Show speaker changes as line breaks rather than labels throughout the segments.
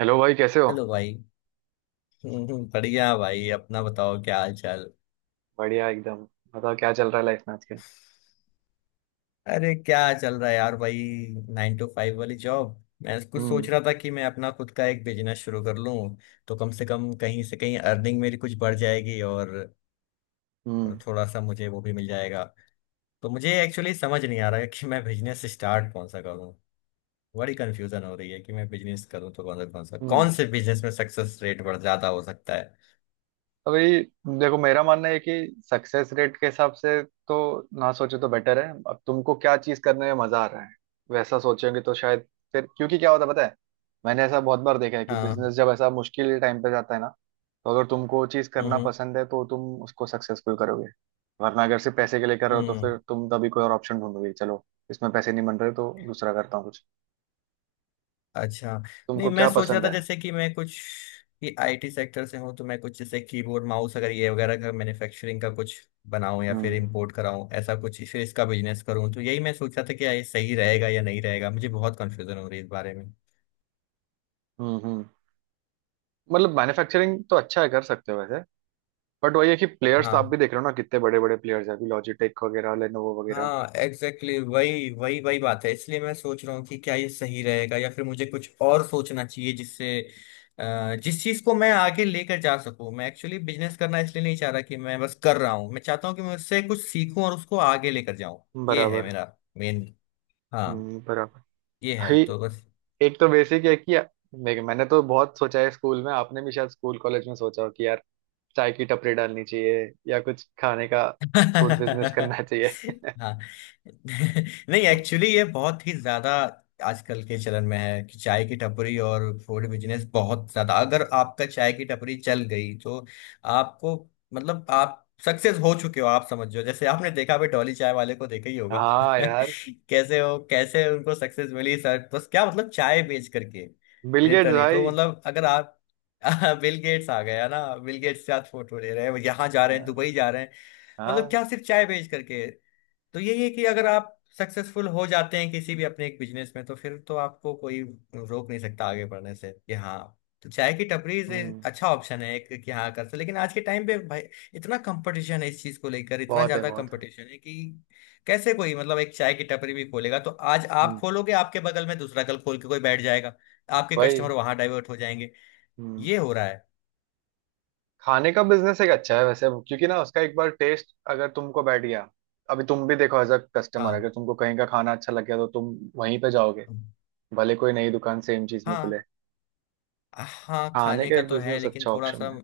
Hello भाई, कैसे हो?
हेलो भाई। बढ़िया भाई, अपना बताओ, क्या हाल चाल।
बढ़िया एकदम। बताओ क्या चल रहा है लाइफ में आजकल?
अरे क्या चल रहा है यार भाई। 9 टू 5 वाली जॉब मैं कुछ सोच
हम्म।
रहा था कि मैं अपना खुद का एक बिजनेस शुरू कर लूं। तो कम से कम कहीं से कहीं अर्निंग मेरी कुछ बढ़ जाएगी और
हम्म।
थोड़ा सा मुझे वो भी मिल जाएगा। तो मुझे एक्चुअली समझ नहीं आ रहा है कि मैं बिजनेस स्टार्ट कौन सा करूं। बड़ी कंफ्यूजन हो रही है कि मैं बिजनेस करूं तो कौन सा कौन सा कौन
हम्म।
से बिजनेस में सक्सेस रेट बढ़ ज्यादा हो सकता है।
अभी। देखो, मेरा मानना है कि सक्सेस रेट के हिसाब से तो ना सोचो तो बेटर है। अब तुमको क्या चीज करने में मजा आ रहा है, वैसा सोचोगे तो शायद। फिर, क्योंकि क्या होता है पता है, मैंने ऐसा बहुत बार देखा है कि
हाँ।
बिजनेस जब ऐसा मुश्किल टाइम पे जाता है ना, तो अगर तुमको चीज
हम्म
करना
हम्म
पसंद है तो तुम उसको सक्सेसफुल करोगे। वरना अगर सिर्फ पैसे के लिए कर रहे हो तो
हम्म।
फिर तुम तभी कोई और ऑप्शन ढूंढोगे। चलो, इसमें पैसे नहीं बन रहे तो दूसरा करता हूँ कुछ।
अच्छा। नहीं,
तुमको
मैं
क्या
सोच रहा
पसंद
था
है?
जैसे कि मैं कुछ कि आईटी सेक्टर से हूँ, तो मैं कुछ जैसे कीबोर्ड माउस अगर ये वगैरह का मैन्युफैक्चरिंग का कुछ बनाऊं या फिर
हम्म।
इंपोर्ट कराऊं, ऐसा कुछ फिर इसका बिजनेस करूं। तो यही मैं सोच रहा था कि ये सही रहेगा या नहीं रहेगा, मुझे बहुत कंफ्यूजन हो रही है इस बारे में।
हम्म। हम्म। मतलब मैन्युफैक्चरिंग तो अच्छा है, कर सकते हो वैसे। बट वही है कि प्लेयर्स तो आप
हाँ।
भी देख रहे हो ना, कितने बड़े बड़े प्लेयर्स हैं अभी लॉजिटेक वगैरह, लेनोवो वगैरह।
हाँ एग्जैक्टली वही वही वही बात है, इसलिए मैं सोच रहा हूँ कि क्या ये सही रहेगा या फिर मुझे कुछ और सोचना चाहिए जिससे जिस चीज को मैं आगे लेकर जा सकूं। मैं एक्चुअली बिजनेस करना इसलिए नहीं चाह रहा कि मैं बस कर रहा हूँ, मैं चाहता हूँ कि मैं उससे कुछ सीखूं और उसको आगे लेकर जाऊं। ये है
बराबर।
मेरा मेन। हाँ,
हम्म, बराबर।
ये है
भाई,
तो बस।
एक तो बेसिक है कि देख, मैंने तो बहुत सोचा है स्कूल में। आपने भी शायद स्कूल कॉलेज में सोचा हो कि यार चाय की टपरी डालनी चाहिए, या कुछ खाने का फूड बिजनेस करना चाहिए।
हाँ नहीं एक्चुअली ये बहुत ही ज्यादा आजकल के चलन में है कि चाय की टपरी और फूड बिजनेस बहुत ज्यादा। अगर आपका चाय की टपरी चल गई तो आपको मतलब आप सक्सेस हो चुके हो, आप समझो। जैसे आपने देखा भी, डॉली चाय वाले को देखा ही होगा
हाँ यार,
कैसे हो, कैसे उनको सक्सेस मिली। सर बस क्या मतलब, चाय बेच करके
बिल गेट्स
लिटरली। तो
भाई।
मतलब अगर आप बिल गेट्स आ गया ना, बिल गेट्स के साथ फोटो ले रहे हैं, यहाँ जा रहे हैं,
हाँ,
दुबई जा रहे हैं। मतलब
हाँ।
क्या सिर्फ चाय बेच करके। तो यही है कि अगर आप सक्सेसफुल हो जाते हैं किसी भी अपने एक बिजनेस में, तो फिर तो आपको कोई रोक नहीं सकता आगे बढ़ने से कि हाँ। तो चाय की टपरी से
हम्म।
अच्छा ऑप्शन है एक, कि हाँ कर सकते, लेकिन आज के टाइम पे भाई इतना कंपटीशन है इस चीज को लेकर, इतना
बहुत है,
ज्यादा
बहुत है।
कंपटीशन है कि कैसे कोई मतलब एक चाय की टपरी भी खोलेगा तो आज आप
हम्म।
खोलोगे, आपके बगल में दूसरा कल खोल के कोई बैठ जाएगा, आपके
भाई।
कस्टमर वहां डाइवर्ट हो जाएंगे।
हम्म।
ये हो रहा है।
खाने का बिजनेस एक अच्छा है वैसे, क्योंकि ना उसका एक बार टेस्ट अगर तुमको बैठ गया। अभी तुम भी देखो, एज अ कस्टमर अगर
हाँ।
तुमको कहीं का खाना अच्छा लग गया तो तुम वहीं पे जाओगे, भले कोई नई दुकान सेम चीज में खुले।
हाँ। हाँ
खाने
खाने
का
का
एक
तो है,
बिजनेस
लेकिन
अच्छा
थोड़ा
ऑप्शन
सा
है।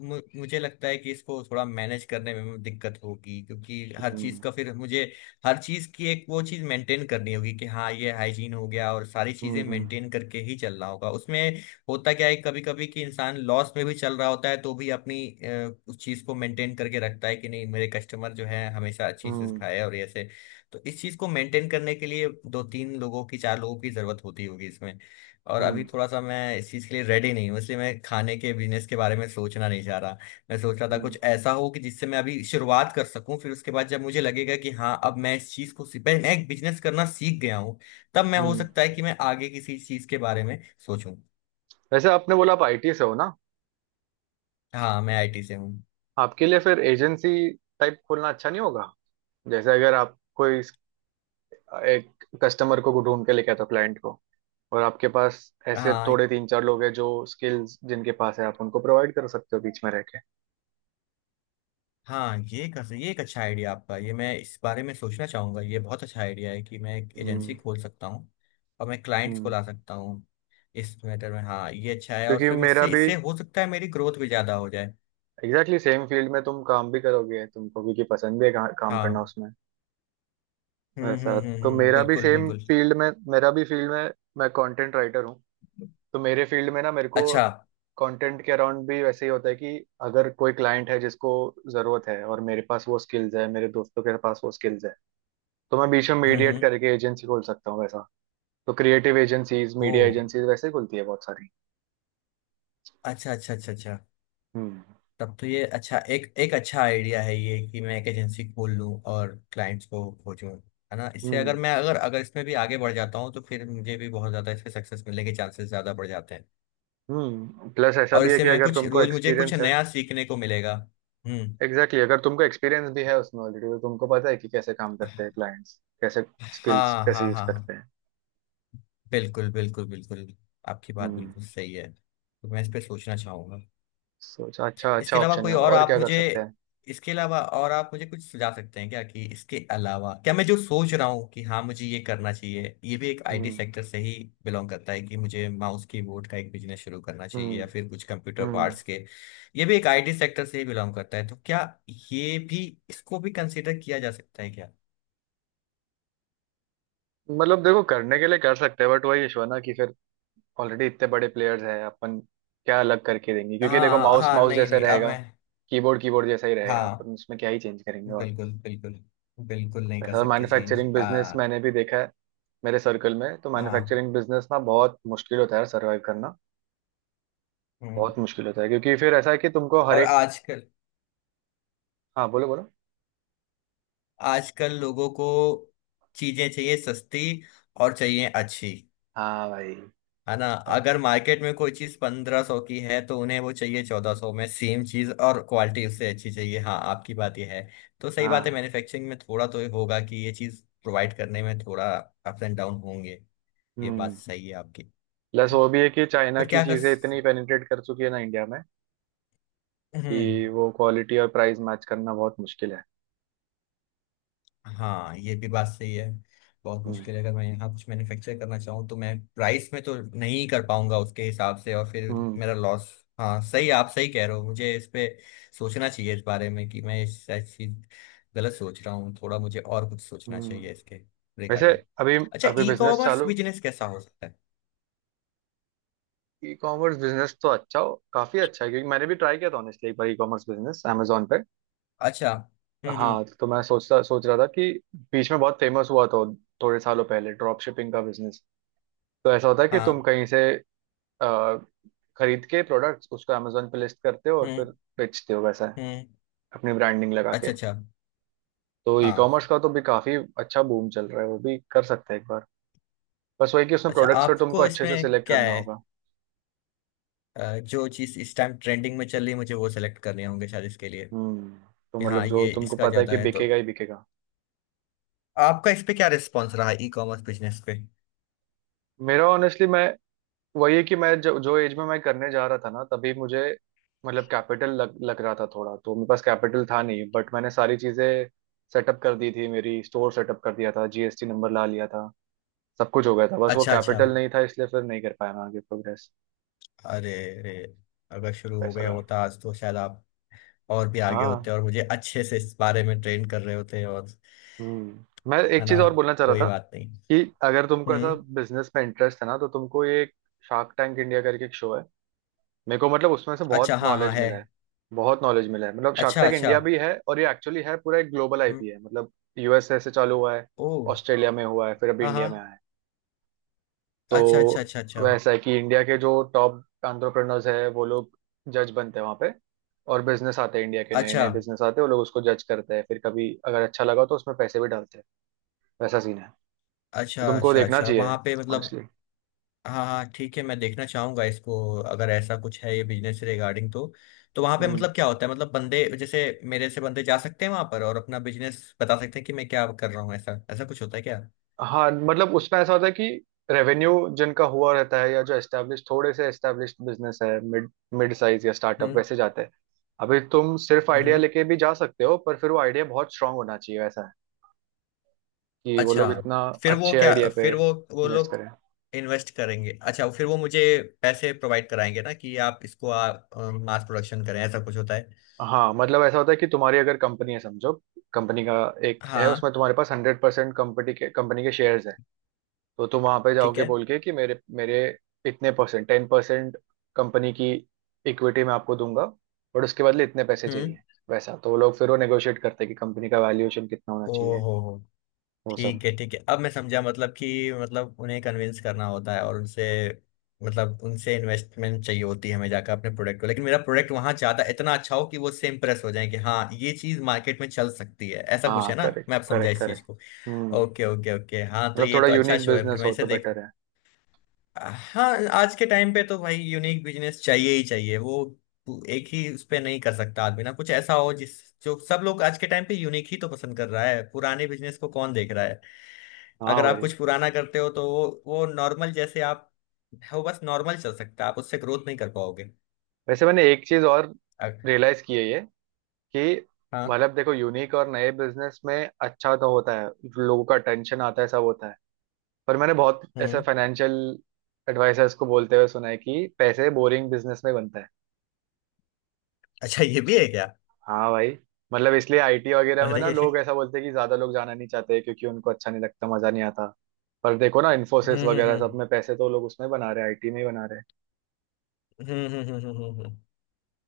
मुझे लगता है कि इसको थोड़ा मैनेज करने में दिक्कत होगी, क्योंकि हर चीज
हम्म।
का फिर मुझे हर चीज की एक वो चीज मेंटेन करनी होगी कि हाँ ये हाइजीन हो गया और सारी
हम्म।
चीजें मेंटेन
हम्म।
करके ही चलना होगा उसमें। होता क्या है कभी कभी कि इंसान लॉस में भी चल रहा होता है, तो भी अपनी उस चीज को मेंटेन करके रखता है कि नहीं मेरे कस्टमर जो है हमेशा अच्छी चीज
हम्म।
खाए, और ऐसे तो इस चीज को मेंटेन करने के लिए दो तीन लोगों की, चार लोगों की जरूरत होती होगी इसमें। और अभी
हम्म।
थोड़ा सा मैं इस चीज़ के लिए रेडी नहीं हूँ, इसलिए मैं खाने के बिजनेस के बारे में सोचना नहीं चाह रहा। मैं सोच रहा था
हम्म,
कुछ ऐसा हो कि जिससे मैं अभी शुरुआत कर सकूं, फिर उसके बाद जब मुझे लगेगा कि हाँ अब मैं इस चीज़ को मैं एक बिजनेस करना सीख गया हूँ, तब मैं हो
हम्म।
सकता है कि मैं आगे किसी चीज़ के बारे में सोचूं।
वैसे आपने बोला आप आईटी से हो ना?
हाँ मैं आईटी से हूँ।
आपके लिए फिर एजेंसी टाइप खोलना अच्छा नहीं होगा? जैसे अगर आप कोई एक कस्टमर को ढूंढ के लेके आता क्लाइंट को, और आपके पास ऐसे
हाँ
थोड़े तीन चार लोग हैं जो स्किल्स जिनके पास है, आप उनको प्रोवाइड कर सकते हो बीच में रह के।
हाँ, ये कर ये एक अच्छा आइडिया आपका, ये मैं इस बारे में सोचना चाहूँगा। ये बहुत अच्छा आइडिया है कि मैं एक एजेंसी
हम्म।
खोल सकता हूँ और मैं क्लाइंट्स को
हम्म।
ला सकता हूँ। इस मैटर में हाँ ये अच्छा है, और
क्योंकि
फिर
मेरा
इससे
भी
इससे हो सकता है मेरी ग्रोथ भी ज़्यादा हो जाए।
एग्जैक्टली सेम फील्ड में, तुम काम भी करोगे, तुमको भी कि पसंद भी है काम करना
हाँ
उसमें। वैसा तो मेरा भी
बिल्कुल
सेम
बिल्कुल।
फील्ड में, मेरा भी फील्ड में, मैं कंटेंट राइटर हूँ। तो मेरे फील्ड में ना, मेरे को
अच्छा।
कंटेंट के अराउंड भी वैसे ही होता है कि अगर कोई क्लाइंट है जिसको ज़रूरत है और मेरे पास वो स्किल्स है, मेरे दोस्तों के पास वो स्किल्स है, तो मैं बीच में मीडिएट
हम्म।
करके एजेंसी खोल सकता हूँ वैसा। तो creative agencies,
or.
Media agencies वैसे खुलती है बहुत सारी।
अच्छा अच्छा अच्छा अच्छा।
हम्म।
तब तो ये अच्छा, एक एक अच्छा आइडिया है ये कि मैं एक एजेंसी खोल लूँ और क्लाइंट्स को खोजूँ। है ना, इससे अगर
हम्म।
मैं अगर अगर इसमें भी आगे बढ़ जाता हूँ, तो फिर मुझे भी बहुत ज़्यादा इसमें सक्सेस मिलने के चांसेस ज़्यादा बढ़ जाते हैं।
हम्म। प्लस ऐसा
और
भी है
इससे
कि
मैं
अगर
कुछ
तुमको
रोज़ मुझे कुछ
एक्सपीरियंस है।
नया सीखने को मिलेगा। हम्म।
एग्जैक्टली, अगर तुमको एक्सपीरियंस भी है उसमें ऑलरेडी, तो तुमको पता है कि कैसे काम करते हैं क्लाइंट्स, कैसे स्किल्स
हाँ
कैसे
हाँ
यूज
हाँ हाँ।
करते हैं।
बिल्कुल बिल्कुल बिल्कुल, आपकी बात
हम्म।
बिल्कुल सही है, तो मैं इस पे सोचना चाहूँगा।
सोचा, अच्छा, अच्छा
इसके अलावा
ऑप्शन
कोई
है
और
और
आप
क्या कर
मुझे,
सकते हैं।
इसके अलावा और आप मुझे कुछ सुझा सकते हैं क्या, कि इसके अलावा क्या, मैं जो सोच रहा हूँ कि हाँ मुझे ये करना चाहिए, ये भी एक आईटी
हम्म।
सेक्टर से ही बिलोंग करता है कि मुझे माउस कीबोर्ड का एक बिजनेस शुरू करना चाहिए
हम्म।
या फिर कुछ कंप्यूटर
हम्म।
पार्ट्स के। ये भी एक आईटी सेक्टर से ही बिलोंग करता है, तो क्या ये भी, इसको भी कंसिडर किया जा सकता है क्या।
मतलब देखो, करने के लिए कर सकते हैं बट वही इशू है ना कि फिर ऑलरेडी इतने बड़े प्लेयर्स हैं, अपन क्या अलग करके देंगे? क्योंकि देखो,
हाँ
माउस
हाँ।
माउस
नहीं
जैसे
नहीं, अब
रहेगा,
मैं
कीबोर्ड कीबोर्ड जैसा ही रहेगा,
हाँ
अपन उसमें क्या ही चेंज करेंगे। और
बिल्कुल बिल्कुल। बिल्कुल नहीं कर
वैसे, और
सकते चेंज
मैन्युफैक्चरिंग बिजनेस
आ।
मैंने भी देखा है मेरे सर्कल में, तो
हाँ।
मैन्युफैक्चरिंग बिजनेस ना बहुत मुश्किल होता है सर्वाइव करना।
हम्म।
बहुत मुश्किल होता है क्योंकि फिर ऐसा है कि तुमको हर
और
एक।
आजकल,
हाँ, बोलो बोलो।
आजकल लोगों को चीजें चाहिए सस्ती और चाहिए अच्छी।
हाँ भाई।
है ना,
हाँ,
अगर मार्केट में कोई चीज 1500 की है, तो उन्हें वो चाहिए 1400 में सेम चीज, और क्वालिटी उससे अच्छी चाहिए। हाँ आपकी बात यह है, तो सही बात है,
हाँ,
मैन्युफैक्चरिंग में थोड़ा तो ये होगा कि ये चीज प्रोवाइड करने में थोड़ा अप्स एंड डाउन होंगे। ये बात
हम्म।
सही है आपकी।
प्लस वो भी है कि चाइना
पर
की
क्या कर।
चीजें इतनी पेनिट्रेट कर चुकी है ना इंडिया में, कि
हम्म।
वो क्वालिटी और प्राइस मैच करना बहुत मुश्किल है।
हाँ ये भी बात सही है, बहुत
हम्म।
मुश्किल है। अगर मैं यहाँ कुछ मैन्युफैक्चर करना चाहूँ, तो मैं प्राइस में तो नहीं कर पाऊंगा उसके हिसाब से, और फिर
हम्म।
मेरा लॉस। हाँ सही, आप सही कह रहे हो, मुझे इस पे सोचना चाहिए, इस बारे में कि मैं इस चीज गलत सोच रहा हूँ, थोड़ा मुझे और कुछ सोचना
हम्म।
चाहिए इसके
वैसे
रिगार्डिंग।
अभी,
अच्छा,
अभी
ई
बिजनेस
कॉमर्स
चालू।
बिजनेस कैसा हो सकता है।
ई कॉमर्स बिजनेस तो अच्छा हो, काफी अच्छा है क्योंकि मैंने भी ट्राई किया था ऑनेस्टली एक बार ई कॉमर्स बिजनेस Amazon पे।
अच्छा। हम्म।
हाँ, तो मैं सोच रहा था कि बीच में बहुत फेमस हुआ था थोड़े सालों पहले ड्रॉप शिपिंग का बिजनेस। तो ऐसा होता है कि तुम
हाँ।
कहीं से अ, खरीद के प्रोडक्ट्स, उसको Amazon पे लिस्ट करते हो और
हम्म।
फिर बेचते हो वैसा है,
हम्म।
अपनी ब्रांडिंग लगा के।
अच्छा अच्छा।
तो ई
हाँ।
कॉमर्स का तो भी काफी अच्छा बूम चल रहा है, वो भी कर सकते हैं एक बार। बस वही कि उसमें
अच्छा,
प्रोडक्ट्स फिर तुमको
आपको
अच्छे से
इसमें
सिलेक्ट
क्या
करना
है,
होगा।
जो चीज इस टाइम ट्रेंडिंग में चल रही है, मुझे वो सेलेक्ट करने होंगे शायद इसके लिए, कि
हम्म, तो
हाँ
मतलब जो
ये
तुमको
इसका
पता है
ज्यादा
कि
है तो।
बिकेगा ही बिकेगा।
आपका इस पे क्या रिस्पॉन्स रहा, ई कॉमर्स बिजनेस पे।
मेरा ऑनेस्टली, मैं वही है कि मैं जो जो एज में मैं करने जा रहा था ना, तभी मुझे मतलब कैपिटल लग लग रहा था थोड़ा, तो मेरे पास कैपिटल था नहीं। बट मैंने सारी चीजें सेटअप कर दी थी, मेरी स्टोर सेटअप कर दिया था, जीएसटी नंबर ला लिया था, सब कुछ हो गया था, बस वो
अच्छा अच्छा।
कैपिटल नहीं था, इसलिए फिर नहीं कर पाया मैं आगे प्रोग्रेस।
अरे। अरे। अगर शुरू हो
ऐसा
गया
था।
होता आज, तो शायद आप और भी आगे
हाँ।
होते और मुझे अच्छे से इस बारे में ट्रेन कर रहे होते और,
हम्म, मैं
है
एक
ना।
चीज और बोलना चाह रहा
कोई
था
बात नहीं।
कि अगर तुमको ऐसा
हम्म।
बिजनेस में इंटरेस्ट है ना, तो तुमको ये शार्क टैंक इंडिया करके एक शो है, मेरे को मतलब उसमें से बहुत
अच्छा हाँ हाँ
नॉलेज
है।
मिला है। बहुत नॉलेज मिला है। मतलब शार्क
अच्छा
टैंक
अच्छा।
इंडिया भी है, और ये एक्चुअली है पूरा एक ग्लोबल
हम्म।
आईपी है मतलब। यूएसए से चालू हुआ है,
ओ।
ऑस्ट्रेलिया में हुआ है, फिर अभी
हाँ
इंडिया
हाँ।
में आया है।
अच्छा अच्छा
तो
अच्छा अच्छा।
वैसा है कि इंडिया के जो टॉप एंटरप्रेन्योर्स है, वो लोग जज बनते हैं वहाँ पे, और बिजनेस आते हैं इंडिया के, नए
अच्छा
नए बिजनेस आते हैं, वो लोग उसको जज करते हैं, फिर कभी अगर अच्छा लगा तो उसमें पैसे भी डालते हैं। वैसा सीन है। तो
अच्छा
तुमको
अच्छा
देखना
अच्छा। वहाँ
चाहिए
पे मतलब।
ऑनेस्टली।
हाँ हाँ ठीक है, मैं देखना चाहूंगा इसको। अगर ऐसा कुछ है ये बिजनेस से रिगार्डिंग, तो वहां पे मतलब क्या होता है, मतलब बंदे जैसे मेरे से बंदे जा सकते हैं वहां पर और अपना बिजनेस बता सकते हैं कि मैं क्या कर रहा हूँ, ऐसा ऐसा कुछ होता है क्या।
हाँ, मतलब उसमें ऐसा होता है कि रेवेन्यू जिनका हुआ रहता है, या जो एस्टेब्लिश, थोड़े से एस्टेब्लिश बिजनेस है, मिड मिड साइज या स्टार्टअप
हम्म
वैसे जाते हैं। अभी तुम सिर्फ
हम्म
आइडिया
हम्म।
लेके भी जा सकते हो, पर फिर वो आइडिया बहुत स्ट्रांग होना चाहिए, वैसा है कि वो
अच्छा,
लोग इतना
फिर वो
अच्छे
क्या,
आइडिया पे
फिर वो
इन्वेस्ट
लोग
करें।
इन्वेस्ट करेंगे। अच्छा, फिर वो मुझे पैसे प्रोवाइड कराएंगे ना, कि आप इसको आप मास प्रोडक्शन करें, ऐसा कुछ होता है।
हाँ, मतलब ऐसा होता है कि तुम्हारी अगर कंपनी है समझो, कंपनी का एक है,
हाँ।
उसमें तुम्हारे पास 100% कंपनी के शेयर्स। तो तुम वहां पे
ठीक
जाओगे
है।
बोल के कि मेरे मेरे इतने परसेंट, 10% कंपनी की इक्विटी मैं आपको दूंगा, बट उसके बदले इतने पैसे
हम्म।
चाहिए वैसा। तो वो लोग फिर वो नेगोशिएट करते हैं कि कंपनी का वैल्यूएशन कितना होना चाहिए,
ओहो।
वो सब।
ठीक है ठीक है, अब मैं समझा, मतलब कि मतलब उन्हें कन्विंस करना होता है, और उनसे मतलब उनसे इन्वेस्टमेंट चाहिए होती है, हमें जाकर अपने प्रोडक्ट को। लेकिन मेरा प्रोडक्ट वहां जाता इतना अच्छा हो कि वो उससे इम्प्रेस हो जाए कि हाँ ये चीज मार्केट में चल सकती है, ऐसा कुछ
हाँ,
है ना,
करेक्ट,
मैं आप समझा
करेक्ट,
इस चीज को।
Correct. Hmm,
okay okay okay, हाँ तो
मतलब
ये
थोड़ा
तो अच्छा
यूनिक
शो है, फिर
बिजनेस
मैं
हो
इसे
तो
देख।
बेटर है।
हाँ आज के टाइम पे तो भाई यूनिक बिजनेस चाहिए ही चाहिए। वो एक ही उस पे नहीं कर सकता आदमी ना, कुछ ऐसा हो जिस जो सब लोग, आज के टाइम पे यूनिक ही तो पसंद कर रहा है, पुराने बिजनेस को कौन देख रहा है।
हाँ
अगर आप
भाई।
कुछ पुराना करते हो तो वो नॉर्मल, जैसे आप वो बस नॉर्मल चल सकता है, आप उससे ग्रोथ नहीं कर पाओगे।
वैसे मैंने एक चीज और
अग-।
रियलाइज की है ये कि
हाँ।
मतलब देखो, यूनिक और नए बिजनेस में अच्छा तो होता है, लोगों का टेंशन आता है, सब होता है, पर मैंने बहुत ऐसे
हम्म।
फाइनेंशियल एडवाइजर्स को बोलते हुए सुना है कि पैसे बोरिंग बिजनेस में बनता है।
अच्छा, ये भी है क्या।
हाँ भाई। मतलब इसलिए आईटी वगैरह में
अरे।
ना लोग ऐसा बोलते हैं कि ज्यादा लोग जाना नहीं चाहते, क्योंकि उनको अच्छा नहीं लगता, मजा नहीं आता। पर देखो ना, इन्फोसिस वगैरह सब
हम्म।
में पैसे तो लोग उसमें बना रहे हैं, आईटी में ही बना रहे हैं।
हम्म हम्म हम्म, हम्म, हम्म।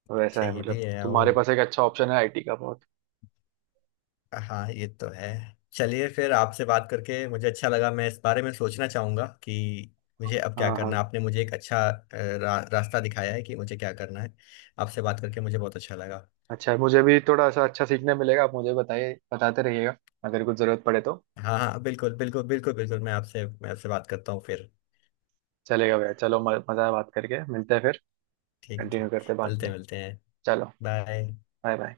तो ऐसा
अच्छा
है,
ये भी
मतलब
है। ओ।
तुम्हारे पास एक अच्छा ऑप्शन है आईटी का, बहुत।
हाँ ये तो है। चलिए फिर, आपसे बात करके मुझे अच्छा लगा। मैं इस बारे में सोचना चाहूंगा कि मुझे अब क्या
हाँ, हाँ।
करना है। आपने मुझे एक अच्छा रास्ता दिखाया है कि मुझे क्या करना है। आपसे बात करके मुझे बहुत अच्छा लगा।
अच्छा, मुझे भी थोड़ा सा अच्छा सीखने मिलेगा, आप मुझे बताइए, बताते रहिएगा अगर कुछ जरूरत पड़े तो।
हाँ हाँ बिल्कुल बिल्कुल बिल्कुल बिल्कुल। मैं आपसे बात करता हूँ फिर।
चलेगा भैया, चलो मजा आया बात करके, मिलते हैं फिर,
ठीक
कंटिन्यू
ठीक।
करते हैं बाद
मिलते
में।
हैं मिलते हैं।
चलो।
बाय।
Bye, bye.